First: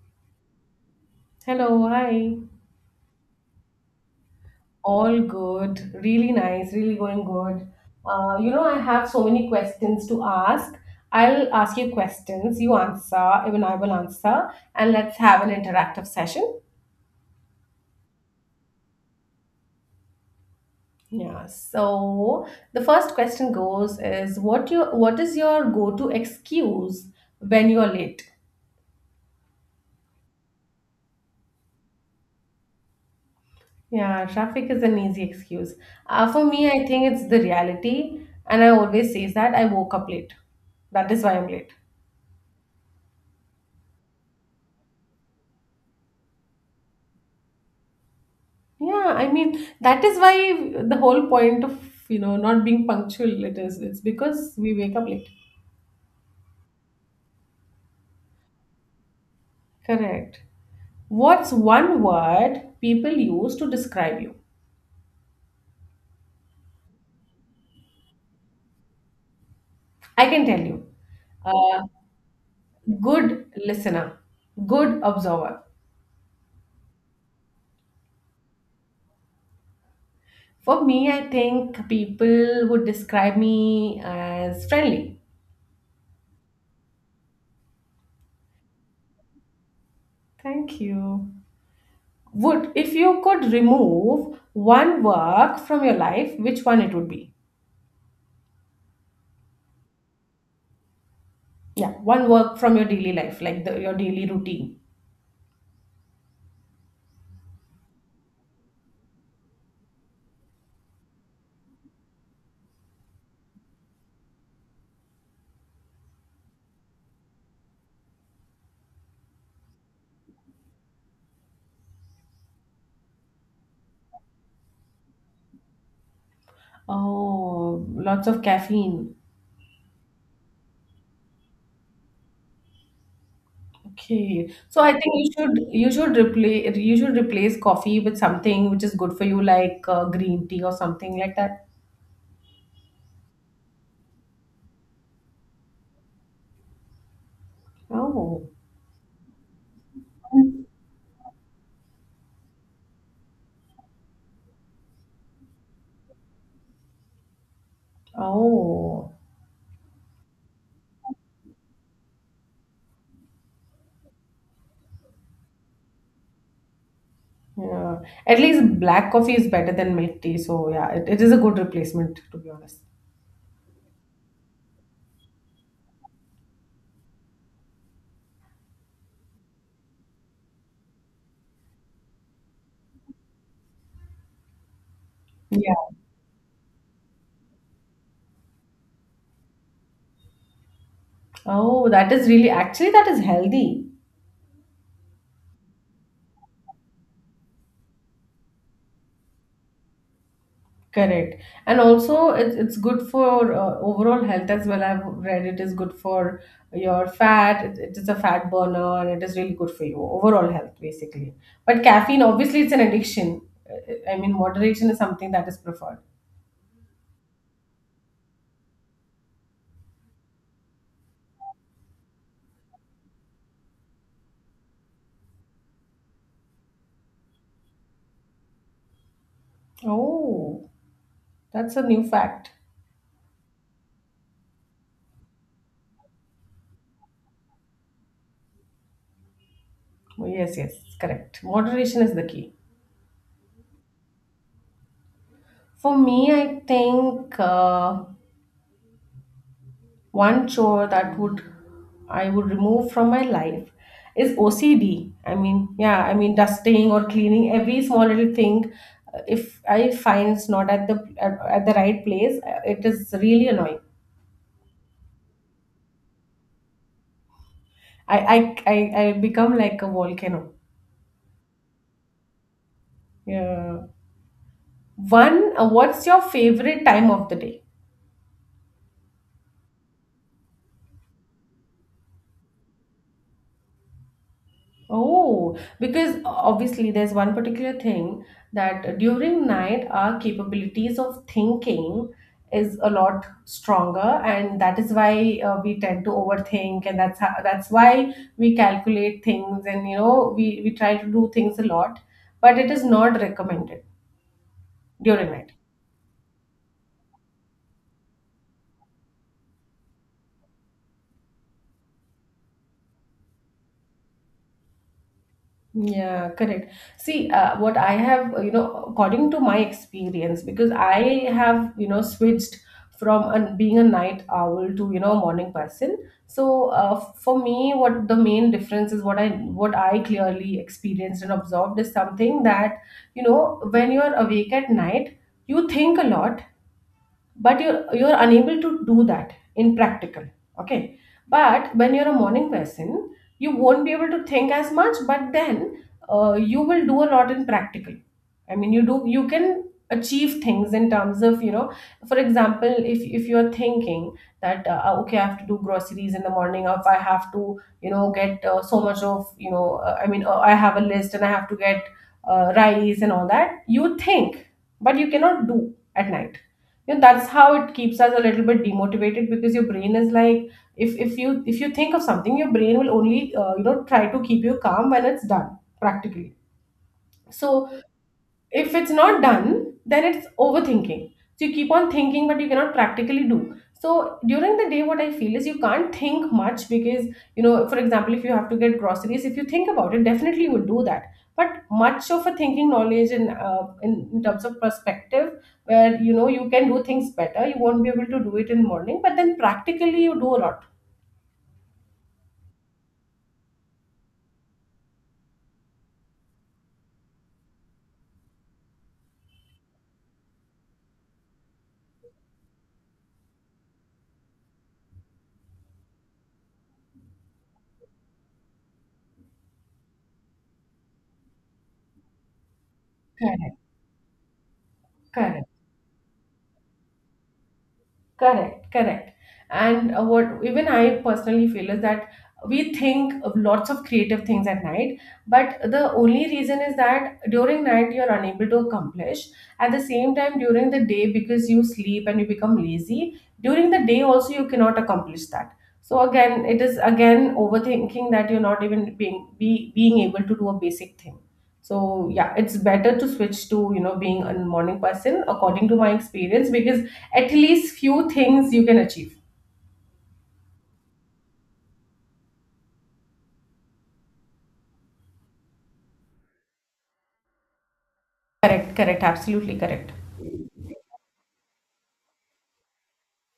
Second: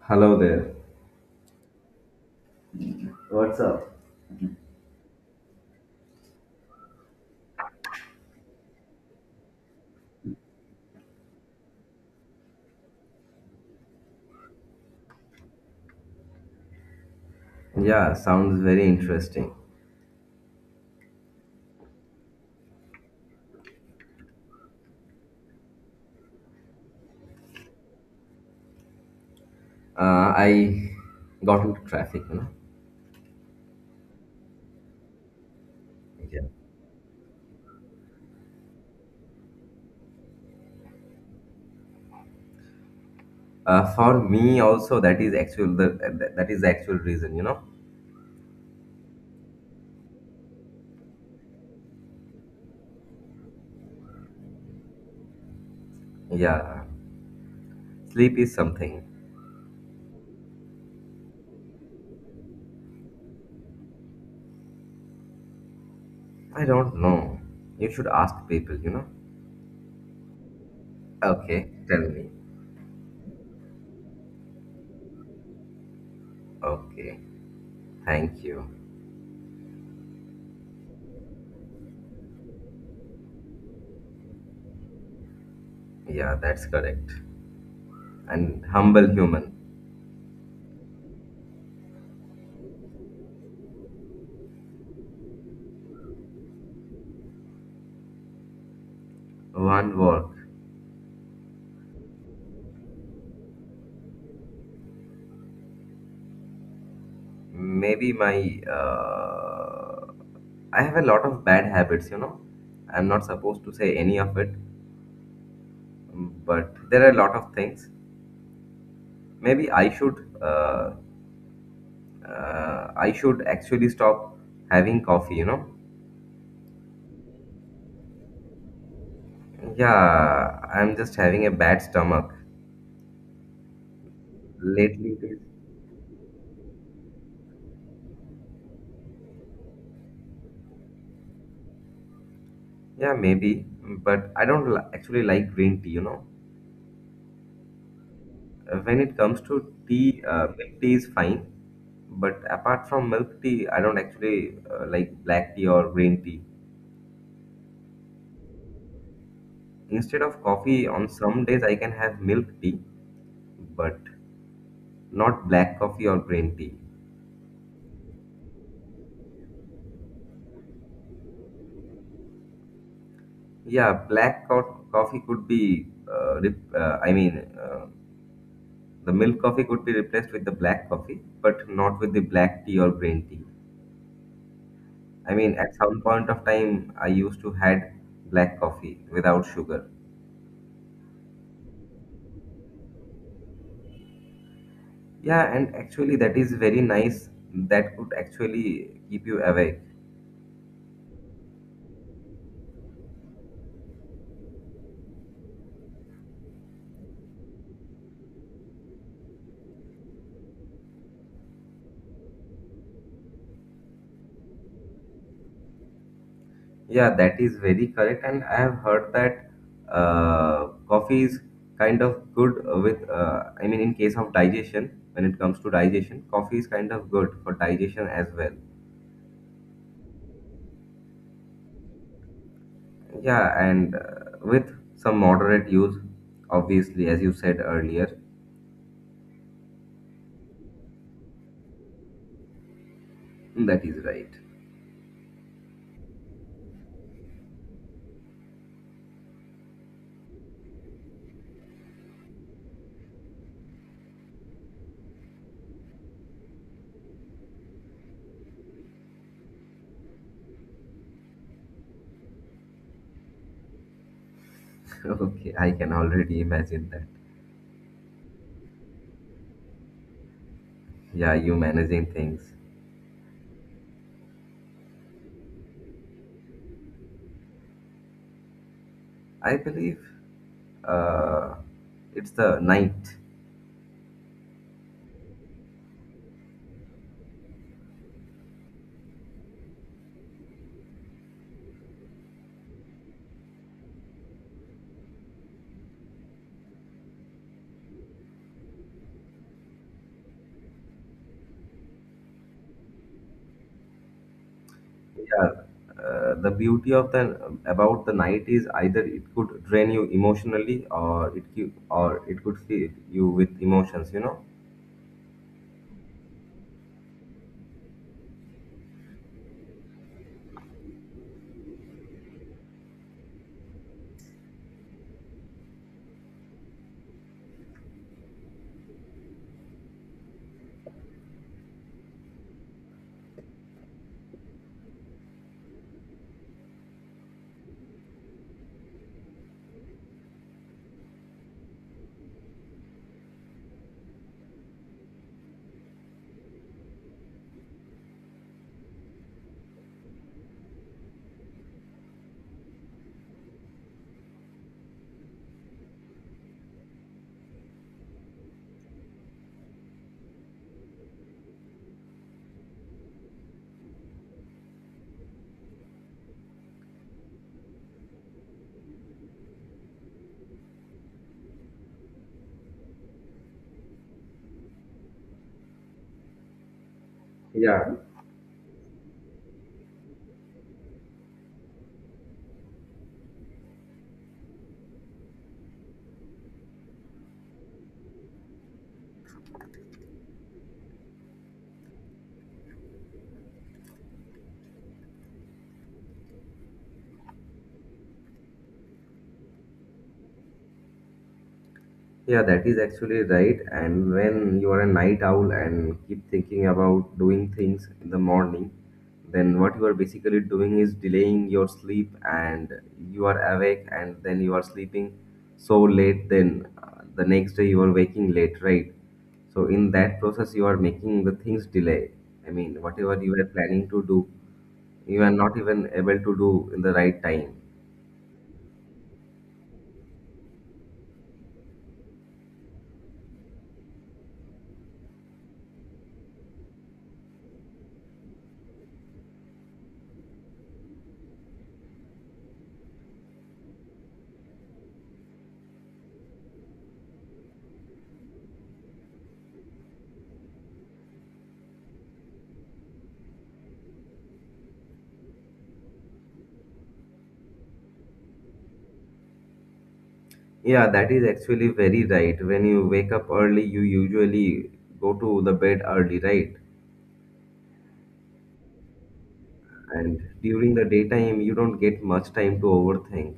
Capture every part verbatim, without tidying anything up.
Hello there. Hello, hi. What's up? All good. Really nice. Really going good. Uh, you know, I have so many questions to ask. I'll ask you questions. You answer, even I will answer, and let's have an interactive session. Yeah, sounds very interesting. Yeah. So the first question goes is what your what is your go-to excuse when you're late? Uh, I got into traffic, you know. Yeah, traffic is an easy excuse. Uh, Yeah. For me, I think it's the reality, and I always say that I woke up late. That is why I'm late. Uh, for me also, that is actual the that, that is the actual reason, you know. Yeah, I mean that is why the whole point of you know not being punctual it is it's because we wake up late. Yeah, sleep is something. Correct. What's one word people use to describe you? I don't know. You should ask people, you know. I can tell you. Okay, Uh, tell me. Good listener, good observer. Okay, thank you. For me, I think people would describe me as friendly. Yeah, that's correct. And humble human. Thank you. Would if you could remove one work from your life, which one it would be? One work. Yeah, one work from your daily life, like the, your daily routine. Maybe my uh, I have a lot of bad habits, you know. I'm not supposed to say any of it, mm, but there are a lot of things. Maybe I should, uh, uh, I should actually stop having coffee, you know. Oh, lots of caffeine. Yeah, I'm just having a bad stomach Okay. So I think lately. you It is. should you should replace you should replace coffee with something which is good for you, like uh, green tea or something like that. Yeah, maybe, but I don't li- actually like green tea, you know. Oh, Uh, When it comes to tea, uh, milk tea is fine, but apart from milk tea, I don't actually uh, like black tea or green tea. oh, Instead of coffee, on some days I can have milk tea, but not black coffee or green tea. yeah. At least black coffee is better than milk tea. So yeah, it, it is a good replacement to be honest. Yeah, black co- coffee could be, uh, rep- uh, I mean, uh, The milk coffee could be replaced with the black coffee, but not with the black tea or green tea. I mean, Yeah. at some point of time, I used to had black coffee without sugar. Oh, that is really actually that is healthy. Yeah, and actually that is very nice. That could actually keep you awake. Correct. And also, it's, it's good for uh, overall health as well. I've read it is good for your fat, it, it is a fat burner, and it is really good for you. Overall health, basically. But caffeine, obviously, it's an addiction. Uh, I mean, moderation is something that is preferred. Yeah, that is very correct. And I have heard that uh, coffee is kind of good with, uh, I mean, in case of digestion, when it comes to digestion, coffee is kind of good for digestion as well. Oh, that's a new fact. Yeah, and uh, With some moderate use, obviously, as you said earlier, Oh, yes, yes, correct. Moderation is the key. that is right. For me, I think. Uh, One chore that would I would remove from my life is O C D. I mean, yeah, I mean dusting or cleaning every small little thing. uh, If I find it's not at the at, at the right place, uh, it is really annoying. Okay, I can already imagine that. I I I, I become like a volcano. Yeah, you managing things. Yeah. One, uh, what's your favorite time of the day? I believe uh, it's the night. Oh, because obviously there's one particular thing that during night our capabilities of thinking is a lot stronger, and that is why uh, we tend to overthink, and that's how, that's why we calculate things, and you know we we try to do things a lot, but it is not recommended during Yeah, night. uh, the beauty of the about the night is either it could drain you emotionally or it cu- or it could fill you with emotions, you know. Yeah, correct. See, uh, what I have, uh, you know, according to my experience, because I have, you know, switched from an, being a night owl to, you know, a morning person. So, uh, for me, what the main difference is what I what I clearly experienced and observed is something that, you know, when you are awake at night, you think a lot but you're you're unable to do that in practical, okay, but when you're a morning person you won't be able to think as much, but then uh, you will do a lot in practical. I mean you do you can achieve things in terms of, you know, for example, if if you're thinking that uh, ah, okay, I have to do groceries in the morning, or if I have to, you know, get uh, so much of, you know, uh, i mean uh, I have a list and I have to get uh, rice and all that, you think, but you cannot do at night. You know, that's how it keeps us a little bit demotivated, because your brain is like, if if you if you think of something, your brain will only, uh, you know, try to keep you calm when it's done practically. So Yeah. if it's not done, then it's overthinking, so you keep on thinking but you cannot practically do. So during the day what I feel is you can't think much because, you know, for example, if you have to get groceries, if you think about it, definitely you would do that, but much of a thinking knowledge in, uh, in, in terms of perspective, where you know you can do things better, you won't be able to do it in morning, but then practically you do a lot. Yeah, that is actually right. And when you are a night owl and keep thinking about doing things in the morning, then what you are basically doing is delaying your sleep and you are awake and then you are sleeping so late, then uh, the next day you are waking late, right? So, in that process, you are making the things delay. I mean, whatever you were Correct, planning to do, you are correct. not even able to do in the right time. Correct, correct. And uh, what even I personally feel is that we think of lots of creative things at night, but the only reason is that during night you're unable to accomplish. At the same time, during the day, because you sleep and you become lazy, during the day also you cannot accomplish that. So again, it is again overthinking that you're not even being be, being able to do a basic thing. So yeah, it's better to switch to you know being a morning person according to my experience because at least few things you can achieve. Yeah, that is actually very right. When you wake up early, you usually go to the bed early, right? Correct, correct, absolutely correct. And during the daytime, you don't get much time to overthink.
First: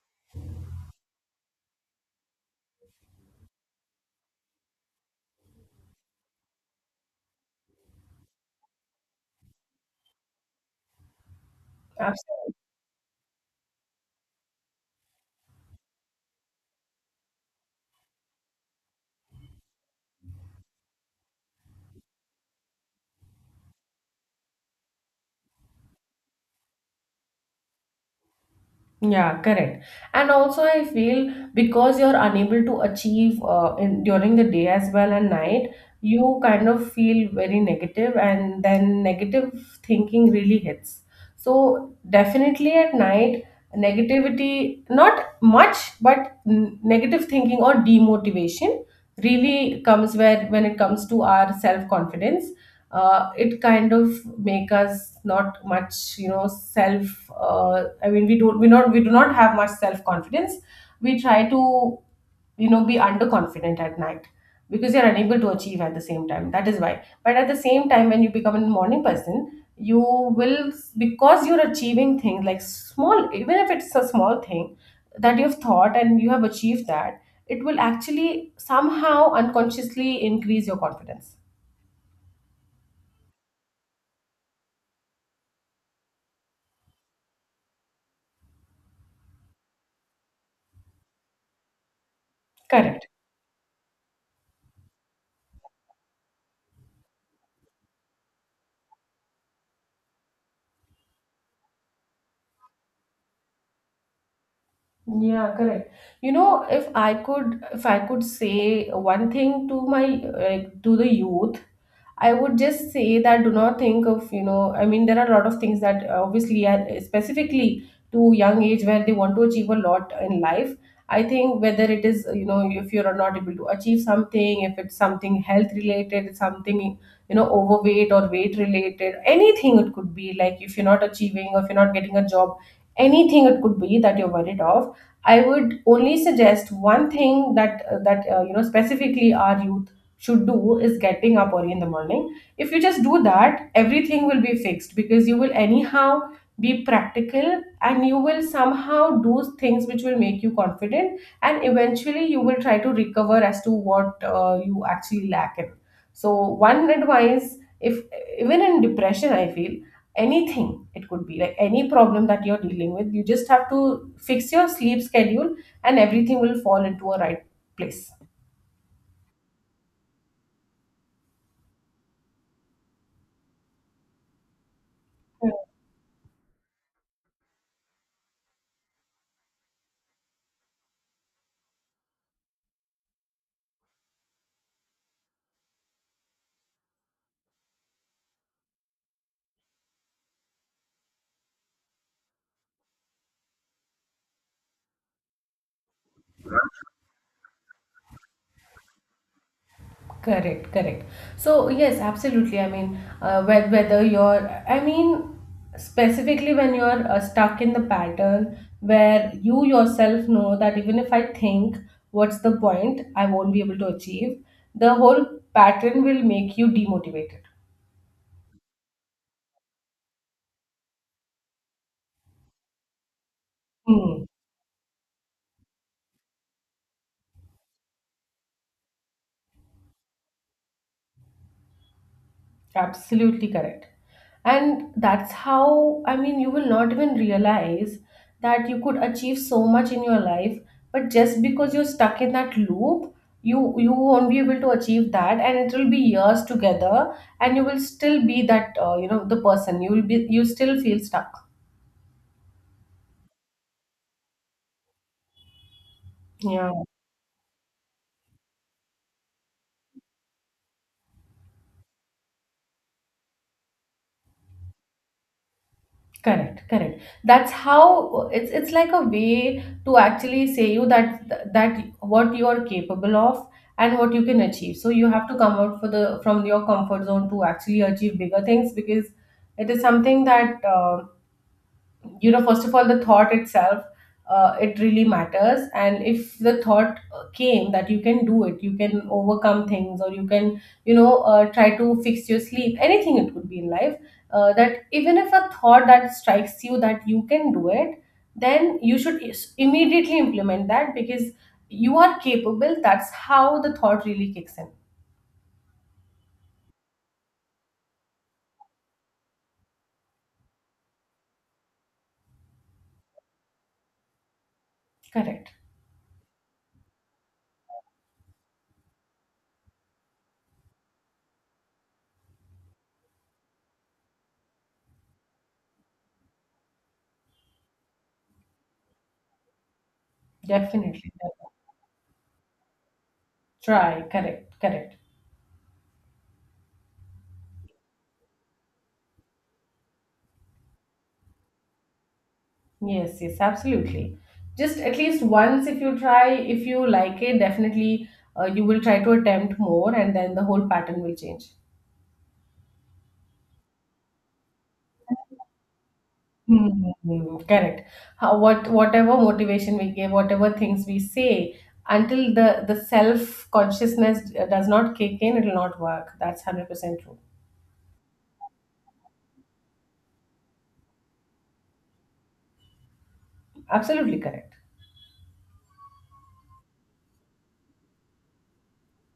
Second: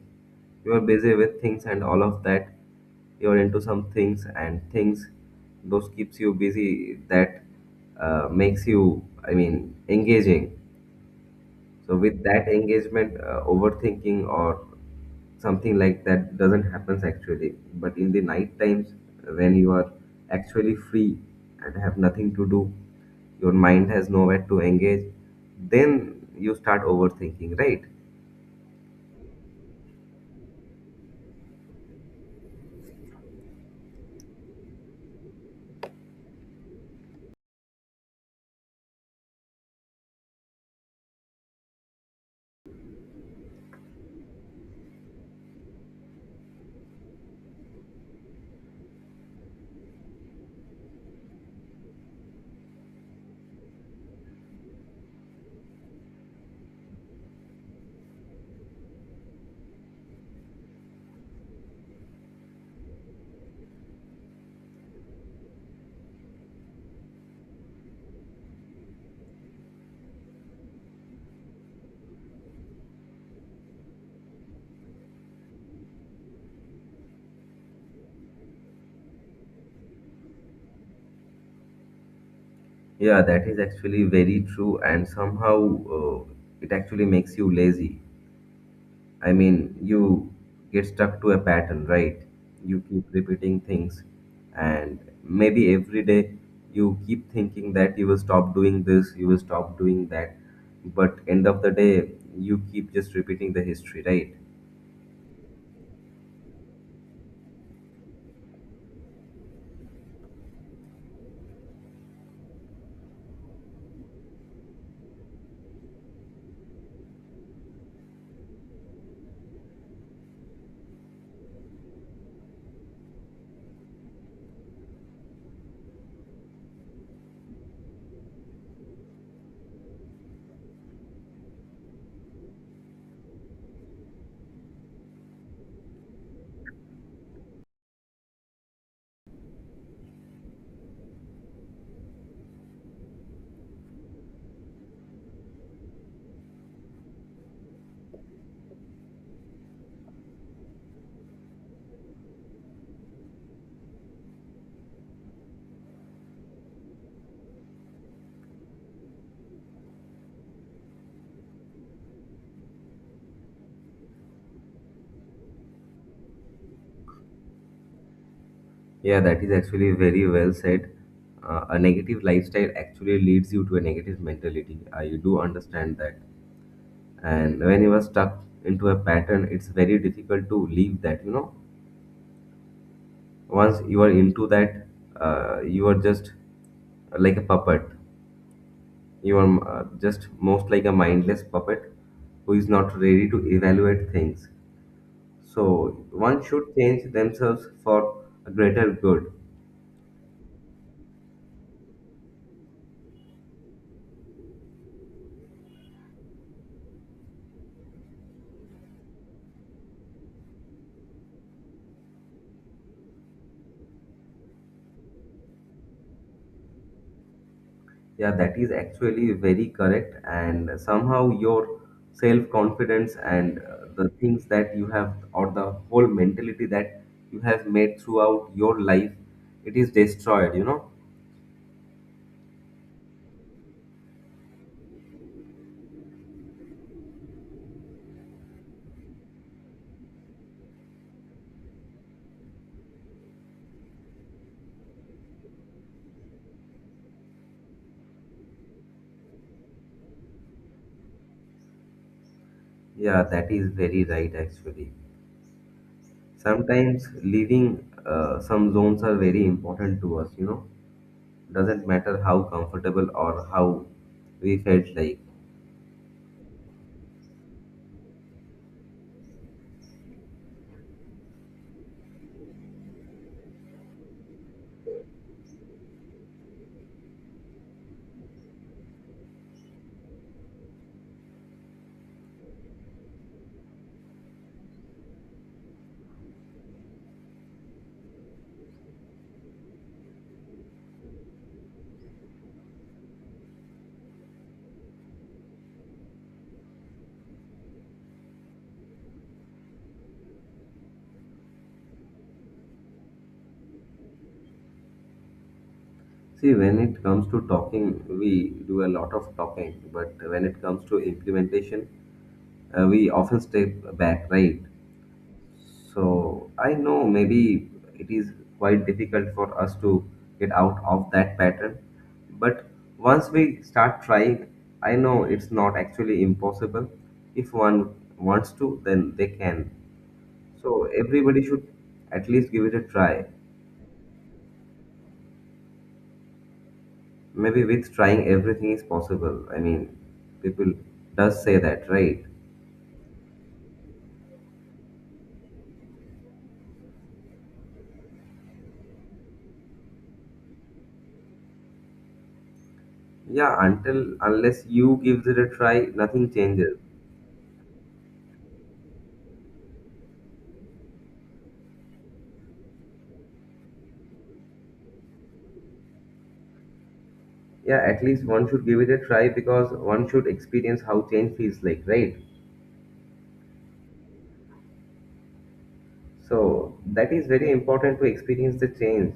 You are busy with things and all of that. You're into some things and things. Those keeps you busy. That uh, makes you, I mean, engaging. So with that Absolutely. engagement, uh, overthinking or something like that doesn't happen actually. But in the night times, when you are actually free and have nothing to do, your mind has nowhere to engage, then you start overthinking, right? Yeah, correct. And also, I feel because you're unable to achieve uh, in during the day as well and night, you kind of feel very negative, and then negative thinking really hits. So definitely at night, negativity, not much, but n- negative thinking or demotivation really comes where when it comes to our self-confidence, uh, it kind of make us not much, you know, self, uh, i mean we don't we not we do not have much self confidence. We try to, you know, be underconfident at night because you're unable to achieve at the same time, that is why. But at the same time when you become a morning person you will, because you're achieving things, like small, even if it's a small thing that you've thought and you have achieved that, it will actually somehow unconsciously increase your confidence. Yeah, that is actually very true, and somehow uh, it actually makes you lazy. I mean, you get stuck to a pattern, right? You keep Correct. repeating things, and maybe every day you keep thinking that you will stop doing this, you will stop doing that, but end of the day, you keep just repeating the history, right? Yeah, correct. You know, if I could, if I could say one thing to my, like, to the youth, I would just say that do not think of, you know, I mean, there are a lot of things that uh, obviously are specifically to young age where they want to achieve a lot in life. I think whether it is, you know, if you're not able to achieve something, if it's something health related, something, you know, overweight or weight related, anything it could be, like if you're not achieving or if you're not getting a job, anything it could be that you're worried of, I would only suggest one thing that uh, that uh, you know specifically our youth should do is getting up early in the morning. If you just do that, everything will be fixed because you will anyhow be practical and you will somehow do things which will make you confident, and eventually you will try to recover as to what uh, you actually lack in. So one advice, if even in depression I feel, anything it could be, like any problem that you're dealing with, you just have to fix your sleep schedule and everything will fall into a right place. Yeah, that is actually very well said. Uh, a negative lifestyle actually leads you to a negative mentality. Uh, you do understand that. And when you are stuck into a pattern, it's very difficult to leave that, you know. Once you are into that, uh, you are just uh, like a puppet. You are uh, just most like a mindless puppet who is not ready to evaluate things. So one should change themselves for a greater good. Correct, correct. So, yes, absolutely. I mean, uh, whe- whether you're, I mean, specifically when you're uh, stuck in the pattern where you yourself know that even if I think what's the point, I won't be able to achieve, the whole pattern will make you demotivated. Yeah, that is actually very correct, and somehow your self confidence and uh, the Hmm. things that you have or the whole mentality that you have made throughout your life, it is destroyed, you know. Absolutely correct. And that's how, I mean, you will not even realize that you could achieve so much in your life, but just because you're stuck in that loop, you you won't be able to achieve that, and it will be years together, and you will still be that uh, you know the person. You will be you still feel stuck. Yeah, that is very right actually. Yeah. Sometimes leaving uh, some zones are very important to us, you know. Doesn't matter how comfortable or how we felt like. Correct, correct. That's how it's it's like a way to actually say you that that what you are capable of and what you can achieve, so you have to come out for the from your comfort zone to actually achieve bigger things, because it is something that um you know, first of all, the thought itself, uh, it really matters, and if the thought uh, came that you can do it, you can overcome things, or you can, you know, uh, try to fix your sleep, anything it could be in life, uh, that even if a thought that strikes you that you can do it, then you should is- immediately implement that because you are capable. That's how the thought really kicks in. See, when it comes to talking, we do a lot of talking, but when it comes to implementation, uh, we often step back, right? Correct. So I know maybe it is quite difficult for us to get out of that pattern, but once we start trying, I know it's not actually impossible. If one wants to, then they can. So Definitely. everybody should at least give it a try. Try, correct, correct. Maybe with trying, everything is possible. I mean, people does say that, right? Yes, yes, absolutely. Just at least once, if you try, if you like it, definitely uh, you will try to attempt more, and then the whole pattern will change. Yeah, until unless you gives it a try, nothing changes. Hmm, correct. How, what whatever motivation we give, whatever things we say, until the the self consciousness does not kick in, it will not work. That's hundred percent true. Yeah, at least one should give it a try because one should experience how change feels like, right? Absolutely correct. So that is very important to experience the change.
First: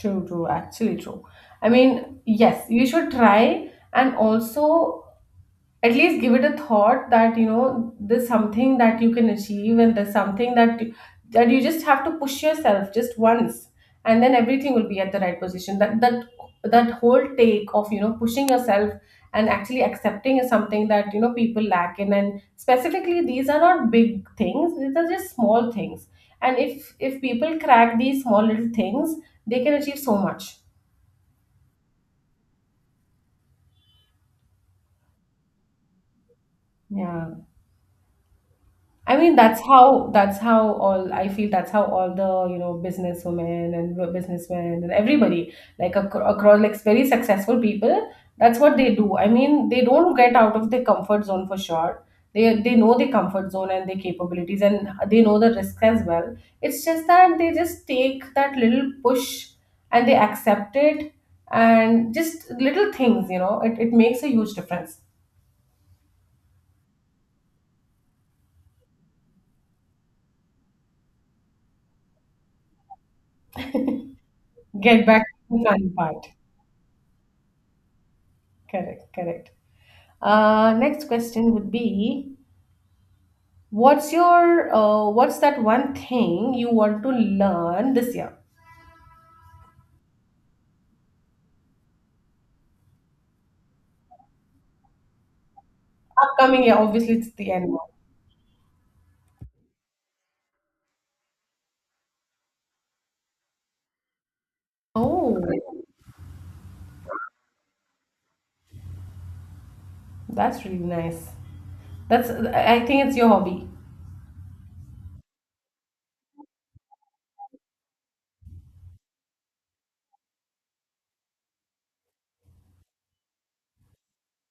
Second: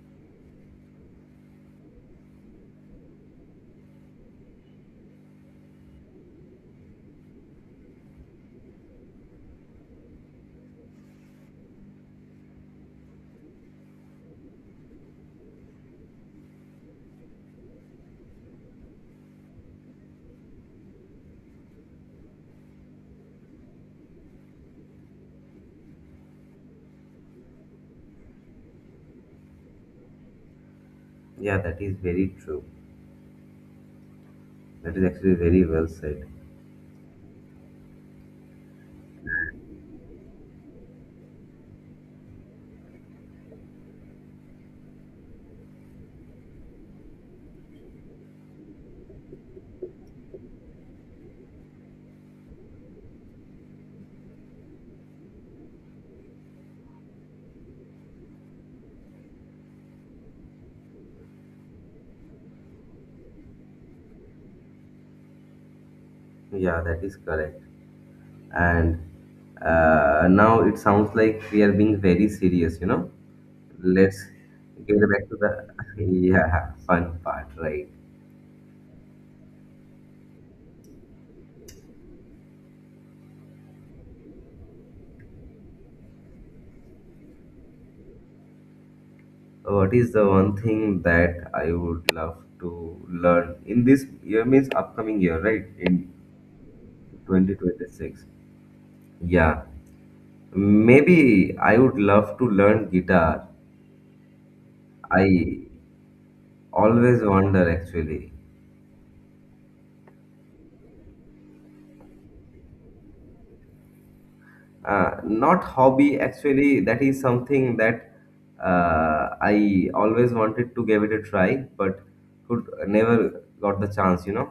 True, true. Actually, true. I mean, yes, you should try, and also at least give it a thought that you know there's something that you can achieve, and there's something that that you just have to push yourself just once, and then everything will be at the right position. That that that whole take of you know pushing yourself and actually accepting is something that you know people lack in. And specifically, these are not big things, these are just small things. And if if people crack these small little things, they can achieve so much. Yeah, that is very true. That is actually very well said. Yeah. I mean, that's how that's how all I feel, that's how all the you know businesswomen and w- businessmen and everybody, like acro- across, like very successful people, that's what they do. I mean, they don't get out of their comfort zone for sure. They they know their comfort zone and their capabilities, and they know the risks as well. It's just that they just take that little push and they accept it, and just little things, you know it, it makes a huge difference. Yeah, that is correct. And uh, now it sounds like we are being very serious, you know. Let's get Get back back to the to the fun part. yeah fun part, right? Correct. Correct. Uh, next question would be, what's your uh, what's that one thing you want to learn this year? What is the one thing that I would love to learn in this year? Means upcoming year, right? In Upcoming year, obviously it's the end. twenty twenty-six. Yeah, maybe I would love to learn guitar. Oh, I always wonder actually. that's really nice. That's, I think, it's your hobby. Uh, not hobby, actually, that is something that uh, I always wanted to give it a try, but could never got the chance, you know.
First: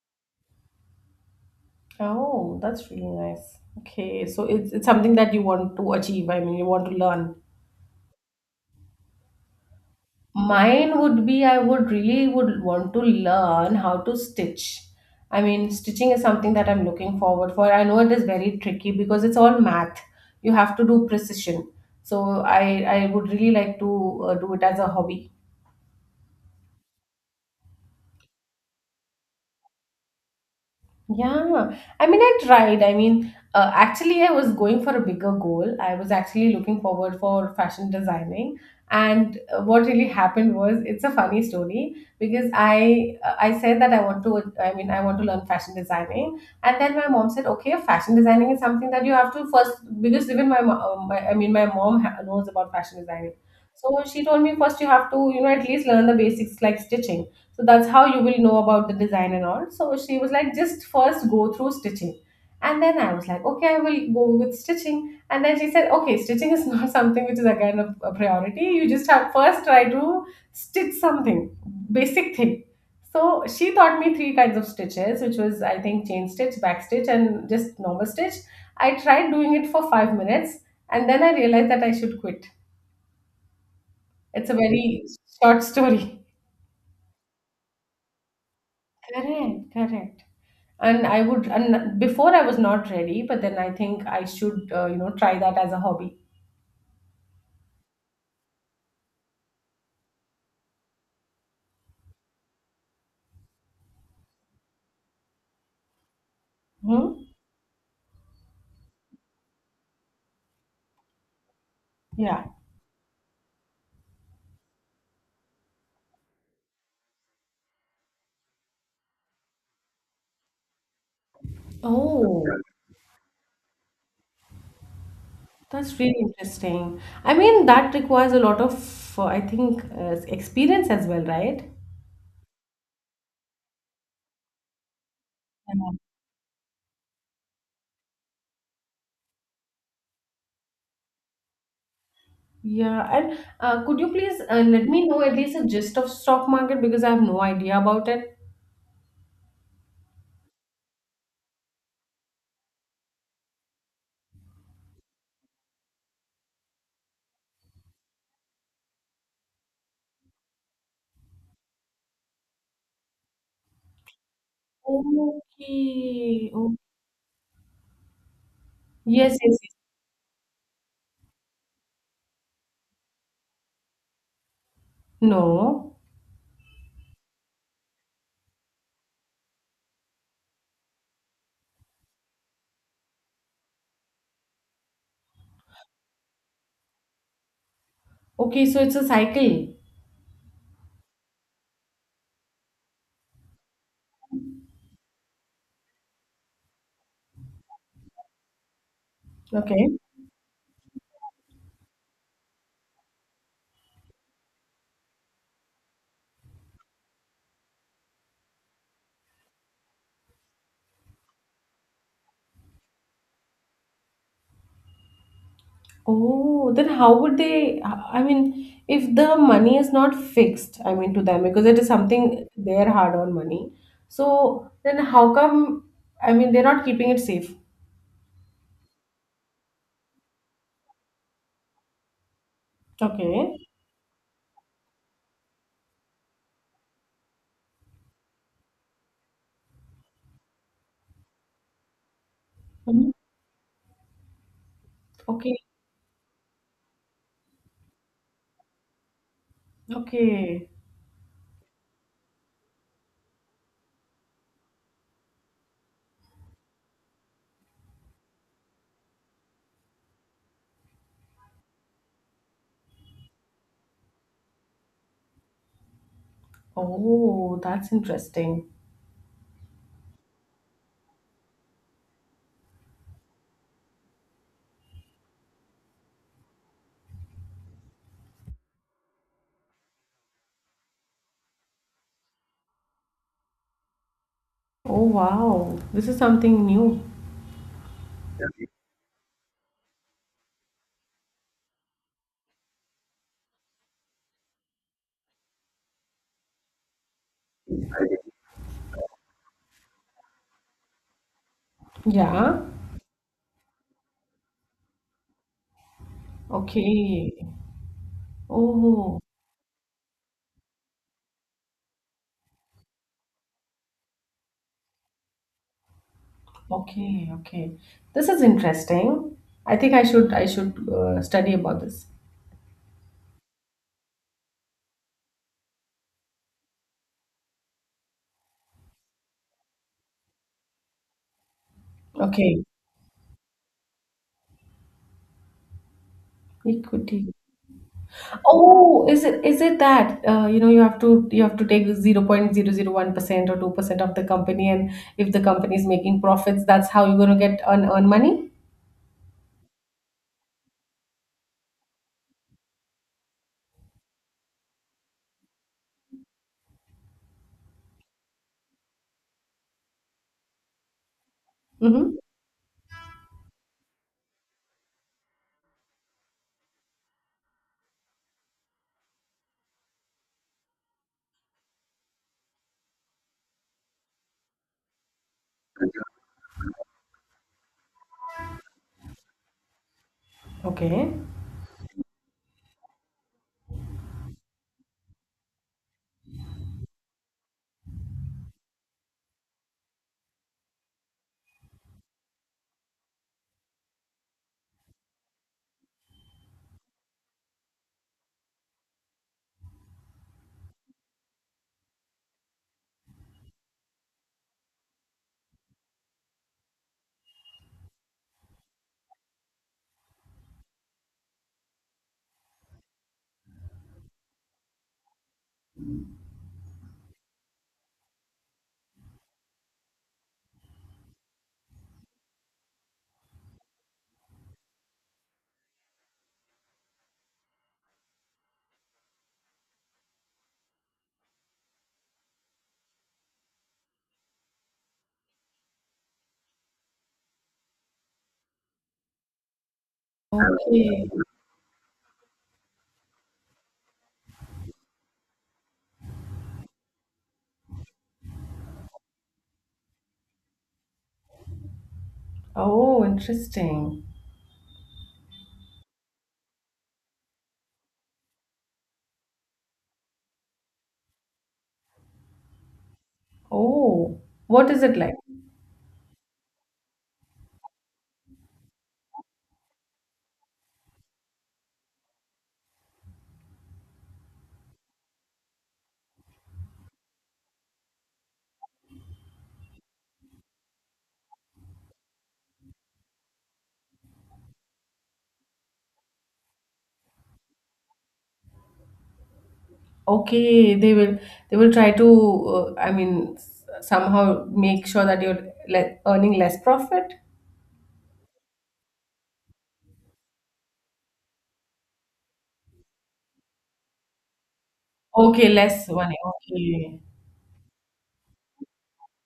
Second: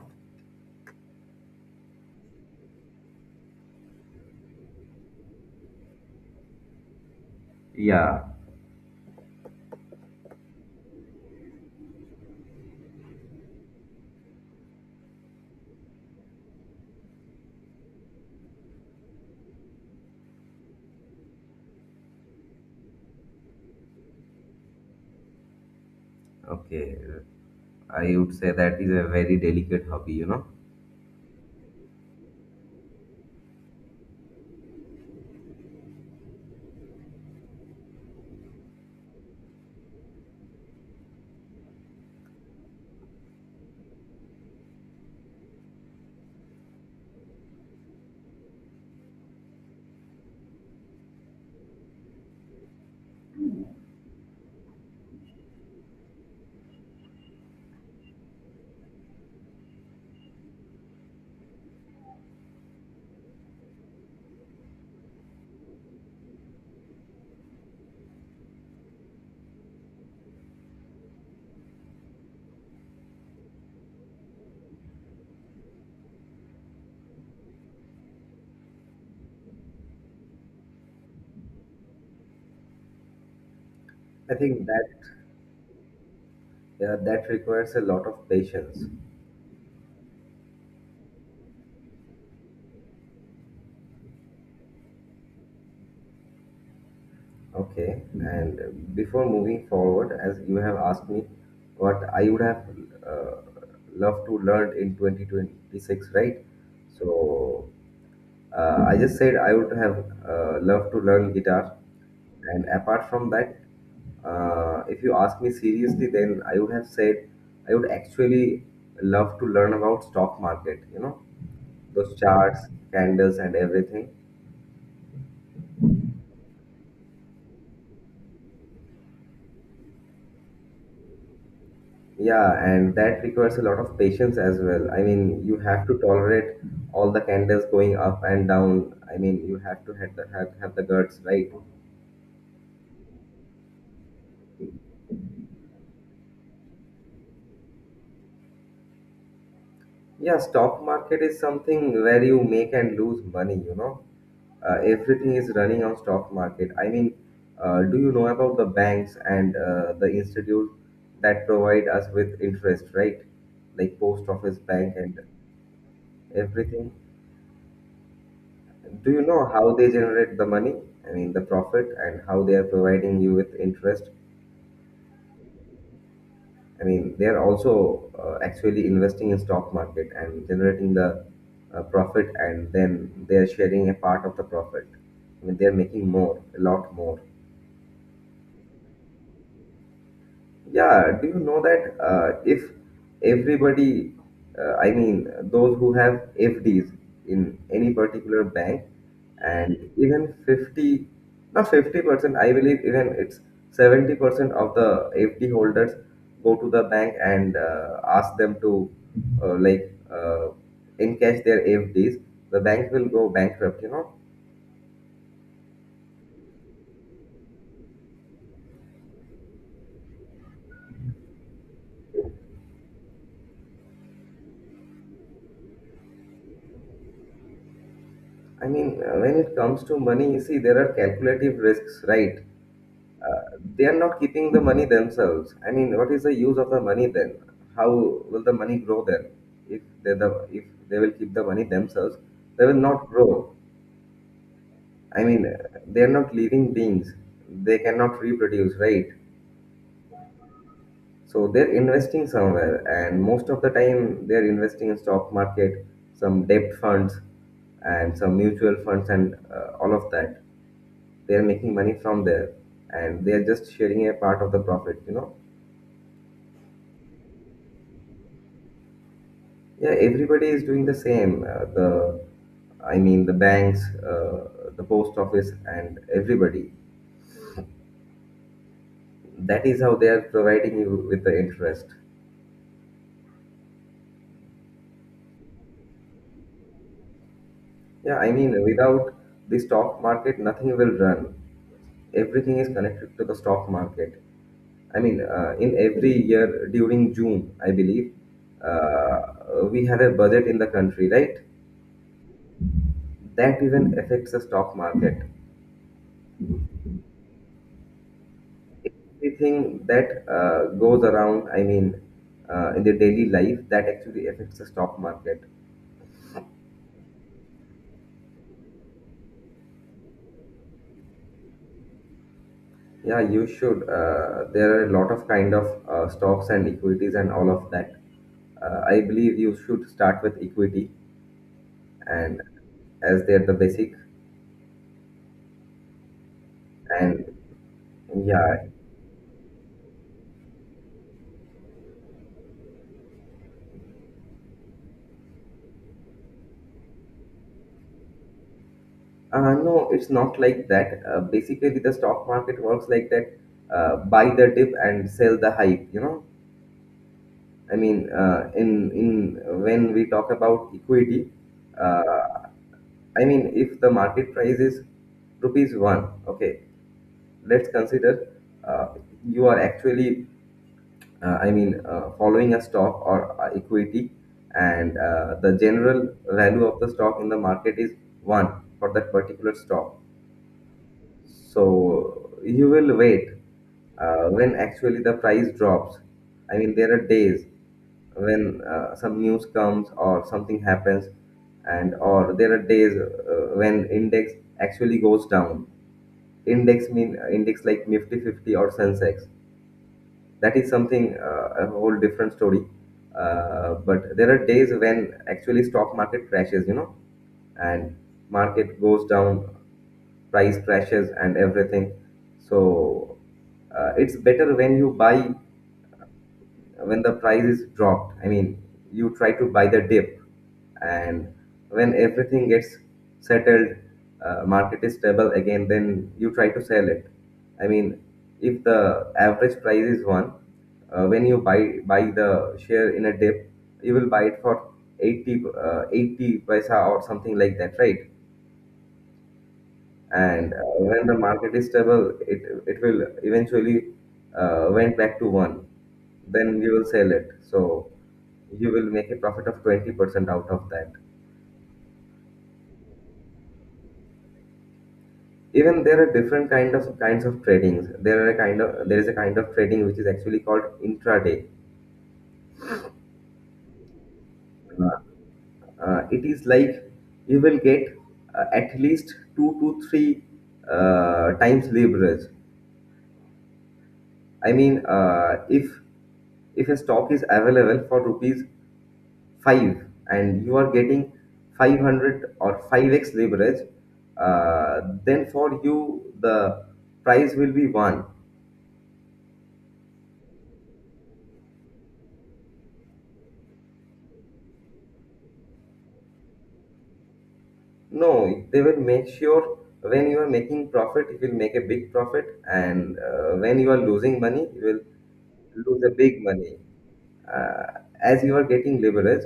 Oh, that's really nice. Okay, so it's it's something that you want to achieve. I mean, you want to learn. Yeah, Mine would be I would really would want to learn how to stitch. I mean, stitching is something that I'm looking forward for. I know it is very tricky because it's all math. You have to do precision. So I I would really like to uh, do it as a hobby. okay. I would say that is a very delicate hobby, you know. Yeah, I mean, I tried. I mean, uh, actually, I was going for a bigger goal. I was actually looking forward for fashion designing, and uh, what really happened was, it's a funny story because I uh, I said that I want to. I mean, I want to learn fashion designing, and then my mom said, "Okay, fashion designing is something that you have to first, because even my, mo- uh, my I mean, my mom ha- knows about fashion designing, so she told me first you have to you know at least learn the basics like stitching." So that's how you will know about the design and all. So she was like, just first go through stitching. And then I was like, okay, I will go with stitching. And then she said, okay, stitching is not something which is again a, a priority. You just have first try to stitch something, basic thing. So she taught me three kinds of stitches, which was, I think, chain stitch, back stitch, and just normal stitch. I tried doing it for five minutes, and then I realized that I should quit. I It's a think that, very short story. yeah, that requires a lot of patience. Correct. Correct. And i would and before I was not ready, but then I think I should uh, you know try that as a hobby. Okay, and before moving forward, as you have asked me what I would have uh, loved to learn in twenty twenty-six, right? Hmm? So uh, I just said I would have uh, loved to learn guitar, Yeah. and apart from that, uh, if you ask me seriously, then I would have said I would actually love to learn about stock market, you know, those Oh, charts, candles, and everything. that's really interesting. I mean, that requires a lot of uh, I think uh, experience as well, right? Yeah, and that requires a lot of patience as well. I mean, you have to tolerate all the candles going up and down. I mean, you have to have the, have, have the guts, right? Yeah. And uh, could you please uh, let me know at least a gist of stock market, because I have no idea about it. Yeah, stock market is something where you make and lose money, you know. Uh, everything is running on stock market. I mean, uh, do you know about the banks and uh, the institute that provide us with interest, right? Like post office, bank, and Okay. Oh. everything. Do you Yes, know yes, yes. how they generate the money? I mean, the profit and how they are providing you with interest. No. I mean, they are also uh, actually investing in stock market and generating the uh, profit, and then they are sharing a part of the profit. I mean, they are making more, a lot more. Okay, so it's a cycle. Yeah, do you know that uh, if everybody, uh, I mean, those who have F Ds in any particular bank, Okay. and even fifty, not fifty percent, I believe even it's seventy percent of the F D holders go to the bank and uh, ask them to uh, like uh, encash their F Ds, the bank will go bankrupt, you know. Oh, then how would they? I mean, if the money is not fixed, I mean, to them, because it is something their hard-earned money. So then how come, I mean, they're not keeping it safe? I mean, uh, when it comes to money, see, there are calculative risks, right? Uh, Okay. They are not keeping the money themselves. I mean, what is the use of the money then? How will the money grow then? If they the if they will keep the money themselves, they will not Mhm. grow. I mean, Okay. uh, they are not living beings. They cannot reproduce, right? Okay. So they're investing somewhere, and most of the time they're investing in stock market, some debt funds, and some mutual funds and uh, all of that. They are making money from there, and they are just sharing a part of the profit, you know. Oh, that's interesting. Yeah, everybody is doing the same. Uh, the, I mean, the banks, uh, the post office, and everybody. That is how they are providing you with the interest. Oh, wow. This is something new. Yeah, I mean, without the stock market, nothing will run. Everything is connected to the stock market. I mean, uh, in every year during June, I believe, uh, we have a budget in the country, right? Yeah. That even affects the stock market. Okay. Oh, Everything that uh, goes around, I mean, uh, in the daily life that actually affects the stock market. okay, okay. This is interesting. I think I should I should uh, study about this. Yeah, you should. Uh, there are a lot of kind of uh, stocks and equities and all of that. Uh, I believe you should start with equity and Okay. as they're the basic. And Equity. yeah, Oh, is it is it that uh, you know you have to you have to take zero point zero zero one percent or two percent of the company, and if the company is making profits, that's how you're going to get earn, earn money? uh, no, it's not like that. Uh, basically, the stock market works like that. Uh, buy the dip and sell the hype, you know. I mean, uh, in in when we talk about equity, Mm-hmm. uh, I mean, if the market price is rupees one, okay, let's consider, uh, you are actually, uh, I mean, uh, following a stock or uh, equity, and uh, the general value of the stock in the market is one for that particular stock. Okay. So you will wait uh, when actually the price drops. I mean, there are days when uh, some news comes or something happens, and or there are days uh, when index actually goes down. Index mean uh, index like Nifty fifty or Sensex. That is something uh, a whole different story, uh, but there are days when actually stock market crashes, you know, and market goes down, price crashes and everything. So uh, it's better when you buy, when the price is dropped. I mean, you try to buy the dip. And when everything gets settled, uh, market is stable again, then you try to sell it. I mean, if the average price is one, uh, when you buy buy the share in a dip, you will buy it for eighty uh, eighty paisa or something like that, right? And uh, when Okay. the market is stable, it it will eventually uh, went back to one. Then you will sell it, so you will make a profit of twenty percent out of that. Oh, interesting. Even there are different kind of kinds of tradings. There are a kind of there is a kind of trading which is actually called intraday. Oh, what is it uh, like? uh, it is like you will get uh, at least two to three uh, times leverage. I mean, uh, if if a stock is available for rupees five and you are getting five hundred or five x leverage, uh, then for you the price will be one. Okay, they will they will try to uh, I mean, s- somehow make sure that you're le earning less profit. No, they will make sure when you are making profit, you will make a big profit, and uh, when you are losing money, you will Okay, lose less a money. big money. Okay. Uh, as you are getting leverage,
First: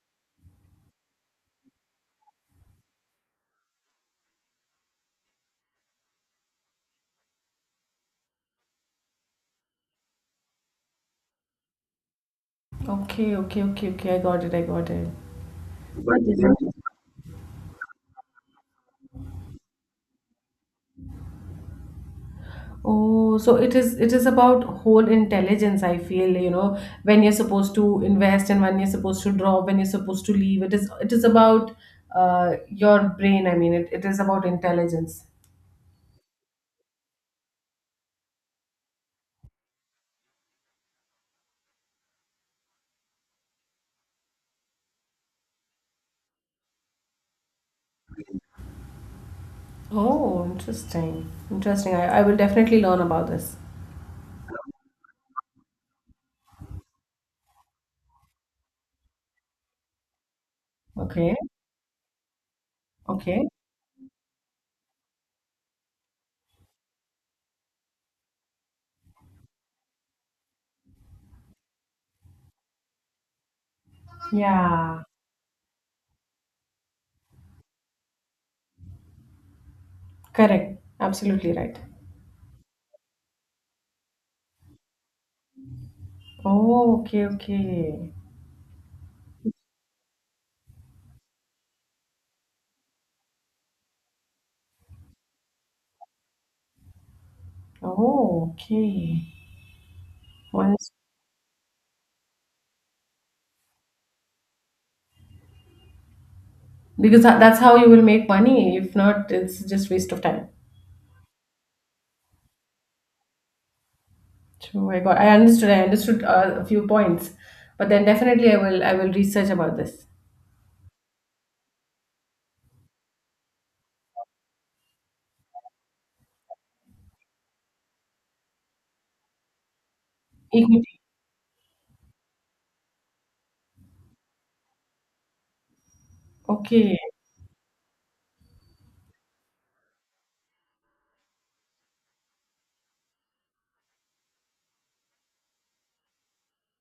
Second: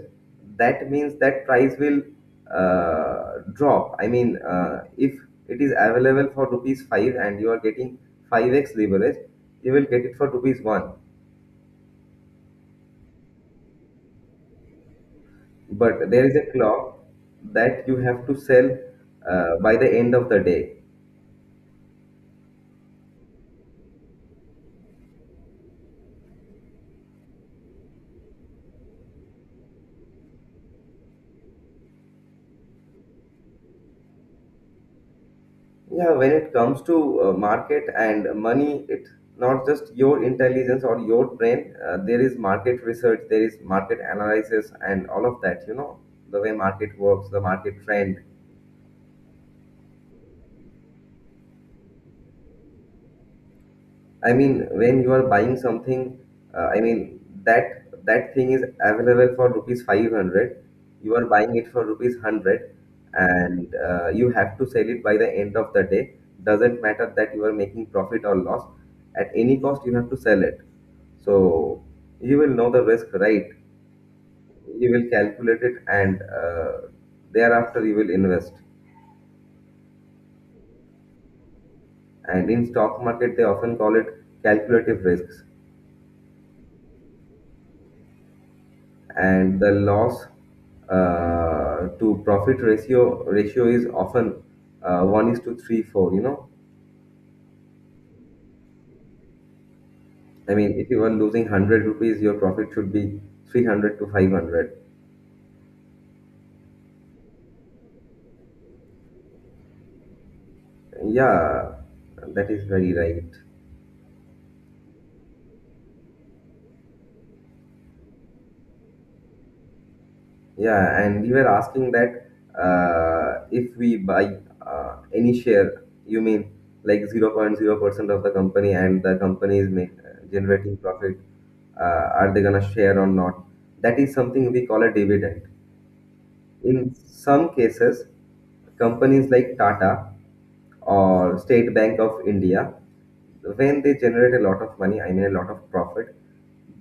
that means that price will uh, drop. I mean, uh, if it is available for rupees five and you are getting five x leverage, you will get it for rupees one. Okay, okay, okay, okay. I got it. I got it. But That there is is a interesting. clock that you have to sell uh, by the end of the day. Oh, so it is it is about whole intelligence, I feel, you know, when you're supposed to invest and when you're supposed to drop, when you're supposed to leave. It is it is about uh, your brain. I mean, it, it is about intelligence. Yeah, when it comes to uh, market and money, it's not just your intelligence or your brain. Uh, there is market research, there is market analysis, and all of that. You know, the way market works, the market trend. Oh, interesting. Interesting. I, I will definitely learn about this. I mean, when you are buying something, uh, I mean that that thing is available for rupees five hundred. You are Okay. buying it for rupees hundred, Okay. and uh, you have to sell it by the end of the day. Doesn't matter that you are making profit or loss. At any cost, you have to sell it. So you will know the risk, right? You Yeah. will calculate it, and uh, thereafter you will invest. Correct. Absolutely right. And in stock market, they often call it calculative risks. Oh, okay, okay. And the loss uh, to profit ratio ratio is often uh, one is to three four. You know, Oh, okay. I mean, if Once, you are losing one hundred rupees, your profit should be three hundred to five hundred. because tha- that's how you will make money. If not, it's just waste of time. Yeah, that is very right. True, I got. I understood. I understood uh, a few points, but then definitely I will. I will research about this Yeah, and you were asking that uh, if we buy uh, any share, you mean like zero point zero percent of the company and the company is make, generating equity. profit, uh, are they gonna share or not? That is something we call a dividend. In Okay. some cases, companies like Tata or State Bank of India, when they generate a lot of money, I mean a lot of profit,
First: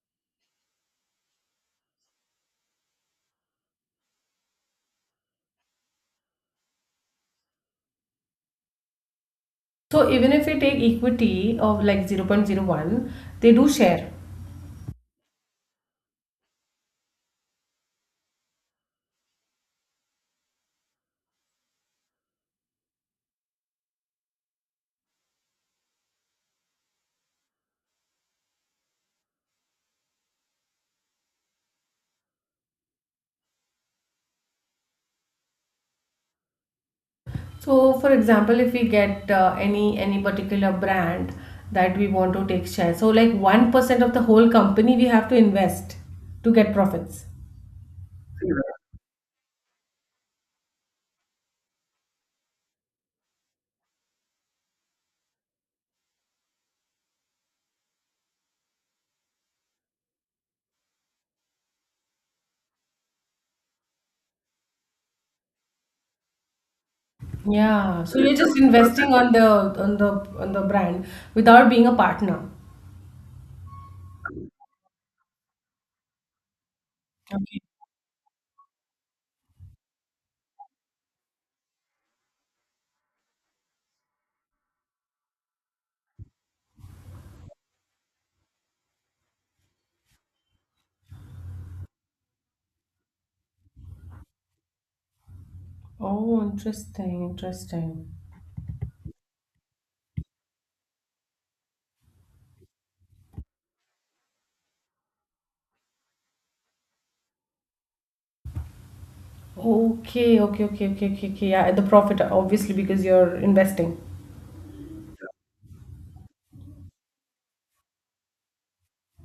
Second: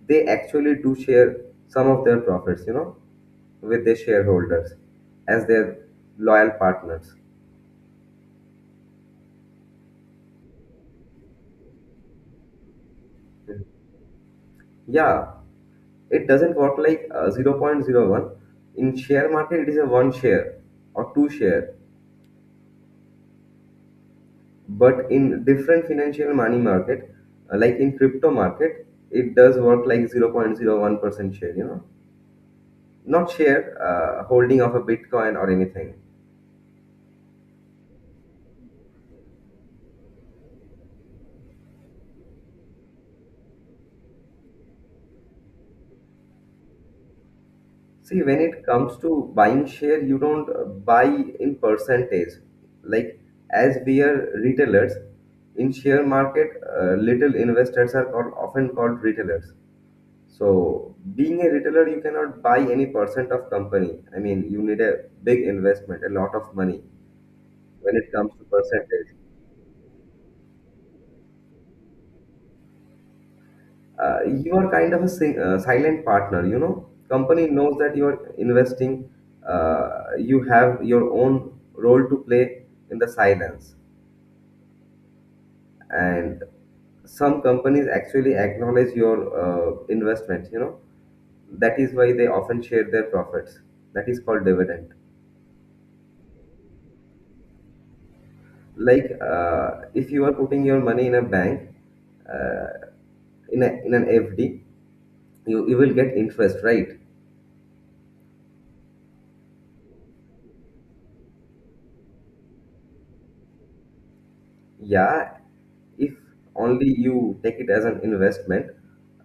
they actually do share some of their profits, you know, with their shareholders as their loyal partners. So even if we take equity of like zero point zero 0.01, they do share. Yeah, it doesn't work like uh, zero point zero 0.01. In share market, it is a one share or two share. But in different financial money market, uh, like in crypto market, it does work like zero point zero one percent share, you know. Not share, uh, holding of a bitcoin or anything. So for example, if we get uh, any any particular brand that we want to take share, so like one percent of the whole company we have to invest to get profits. See, when it comes to buying share, you don't uh, buy in percentage, like, as we are retailers in share market, uh, little investors are called, often called retailers. So being a retailer, you cannot buy any percent of company. I mean, you need a big investment, a lot of money. When Yeah. it So comes you're to just percentage, investing on the on the on the brand without being a partner. uh, you are kind of a sing- uh, silent partner, you know, company knows that you are investing. uh, you have your own role to play in the silence, and some companies actually acknowledge your uh, investment, you know. That is why they often share their profits. That is called dividend. Oh, interesting, interesting. Like, uh, if you are putting your money in a bank, uh, in, a, in an fd, you, you will get interest, right? Okay, okay, okay, okay, okay, okay. Yeah, the profit, obviously, because you're investing. Yeah, if only you take it as an investment.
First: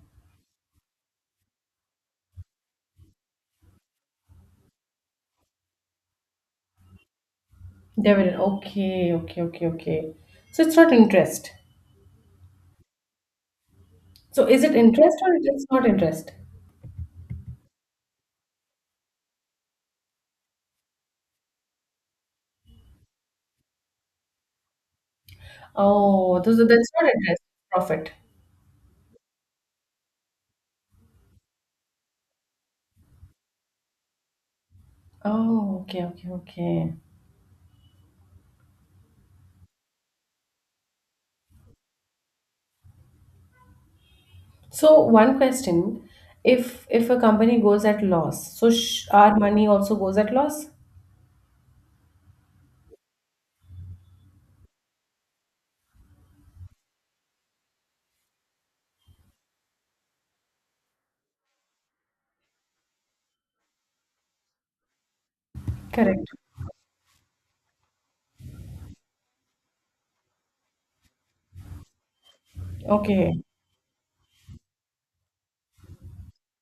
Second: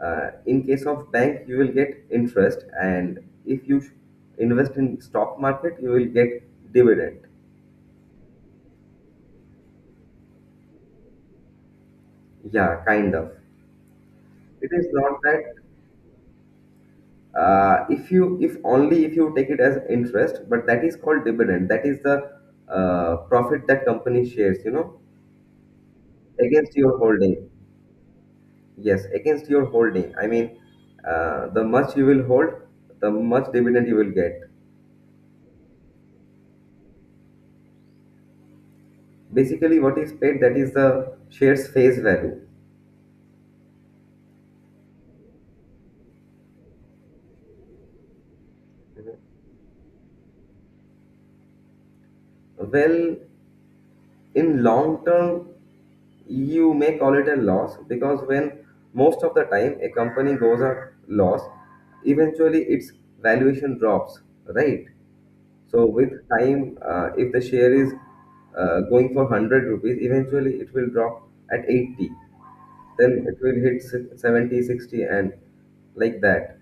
Uh, in case of bank, you will get interest, and if you sh- invest in stock market, you will get dividend. Dividend. Okay, okay, okay, okay. So it's not interest. Yeah, kind of. So is It it is interest not or that it's not interest? uh, if you if only if you take it as interest, but that is called dividend. That is the uh, profit that company shares. You know, Oh, those are- against that's your not interest, holding. profit. Yes, against your holding. I mean, uh, the much you will hold, the much dividend you will get. Oh, okay, okay, okay. Basically what is paid, that is the shares face value. So one question, if if a company goes at loss, so sh our money also goes at loss? Well, in long term, you may call it a loss because when most of the time a company goes a loss, eventually its valuation drops, right? So with Correct. time, uh, if the share is uh, going for hundred rupees, eventually it will drop at eighty. Then Okay. it will hit se- seventy sixty and like that.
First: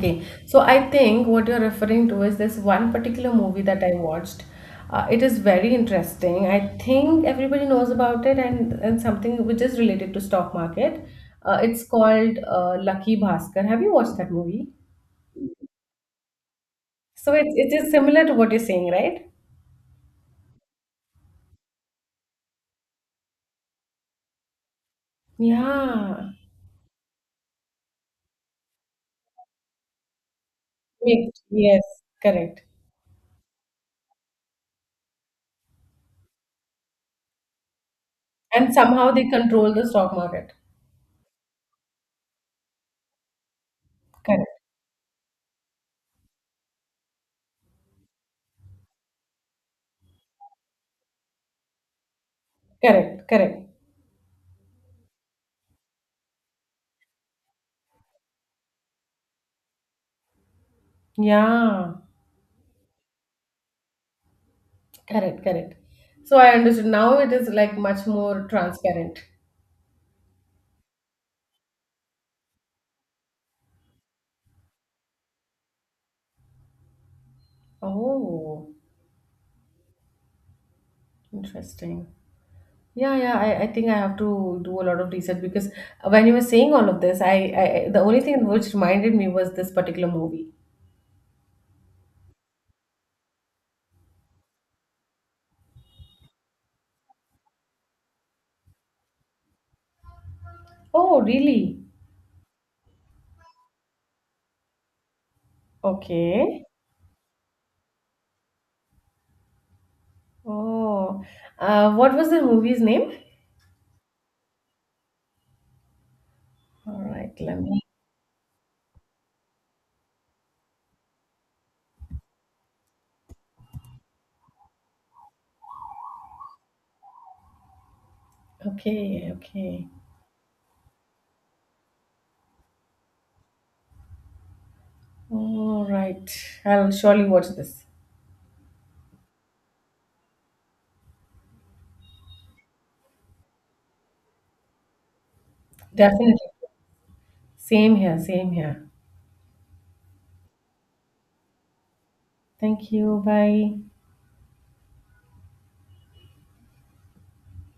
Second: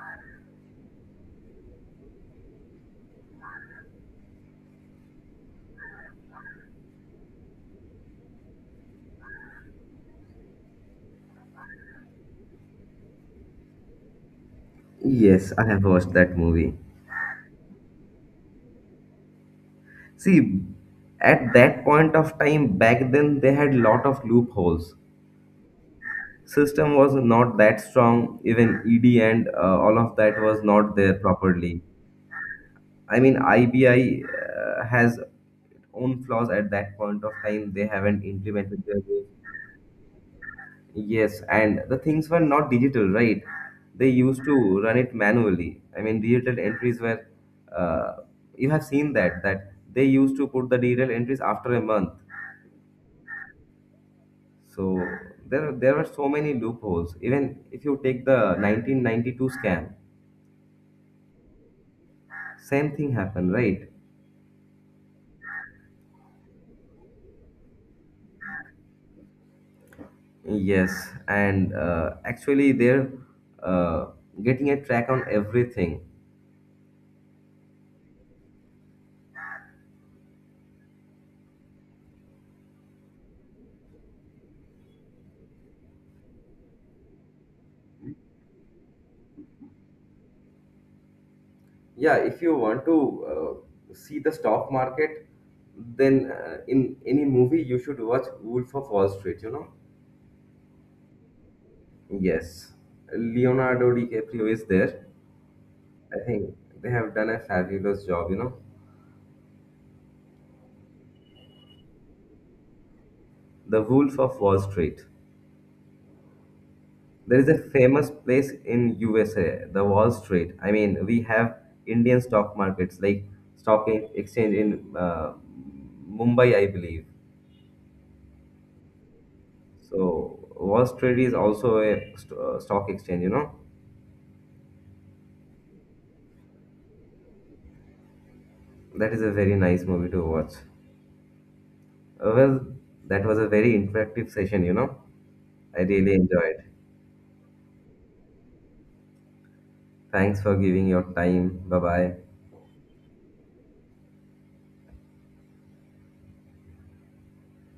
Okay, so I think what you're referring to is this one particular movie that I watched. Uh, it is very interesting. I think everybody knows about it, and, and something which is related to stock market. Uh, it's called uh, Lucky Bhaskar. Have you watched that movie? Yes, I have watched that movie. So it, it is similar to what you're saying, right? See, at that point of time back then, they had lot of loopholes. Yeah. System was not that strong. Even E D and uh, all of that was not there Mixed. properly. Yes, correct. I mean, I B I uh, has own flaws at that point of time. They haven't And implemented their somehow way. they control the stock market. Yes, and the things were not digital, right? They used Correct. to run it manually. I mean, digital entries were. Uh, you have seen that that they used to put the digital entries after a month. Correct. Correct. So there, there were so many loopholes. Even if you take the nineteen ninety-two scam, Yeah. same thing happened, right? Correct, correct. So I understood. Now it is like much more transparent. Yes, and uh, actually they're uh, getting a track on everything. Oh, interesting. Yeah, yeah. I, I think I have to do a lot of research, because when you were saying all of this, I, I I- the only thing which reminded me was this particular movie. Yeah, if you want to uh, see the stock market, then uh, in any movie you should watch Wolf of Wall Street, you know? Oh, really? Yes, Leonardo DiCaprio is there. I think Okay. they have done a fabulous job, you know. Oh, uh, what was the movie's name? The Wolf of Wall Street. All right, There is a let me. famous place in U S A, the Wall Street. I mean, we have Indian stock markets like stock e- exchange in uh, Mumbai, I believe. Okay, okay. So Wall Street is also a st- uh, stock exchange, you know, All right. I'll surely watch this. that is a very nice movie to watch. Uh, well, that was a very interactive session. You know, I really Definitely. enjoyed. Same here, same here. Thanks for giving your time. Bye bye. Thank you. Bye.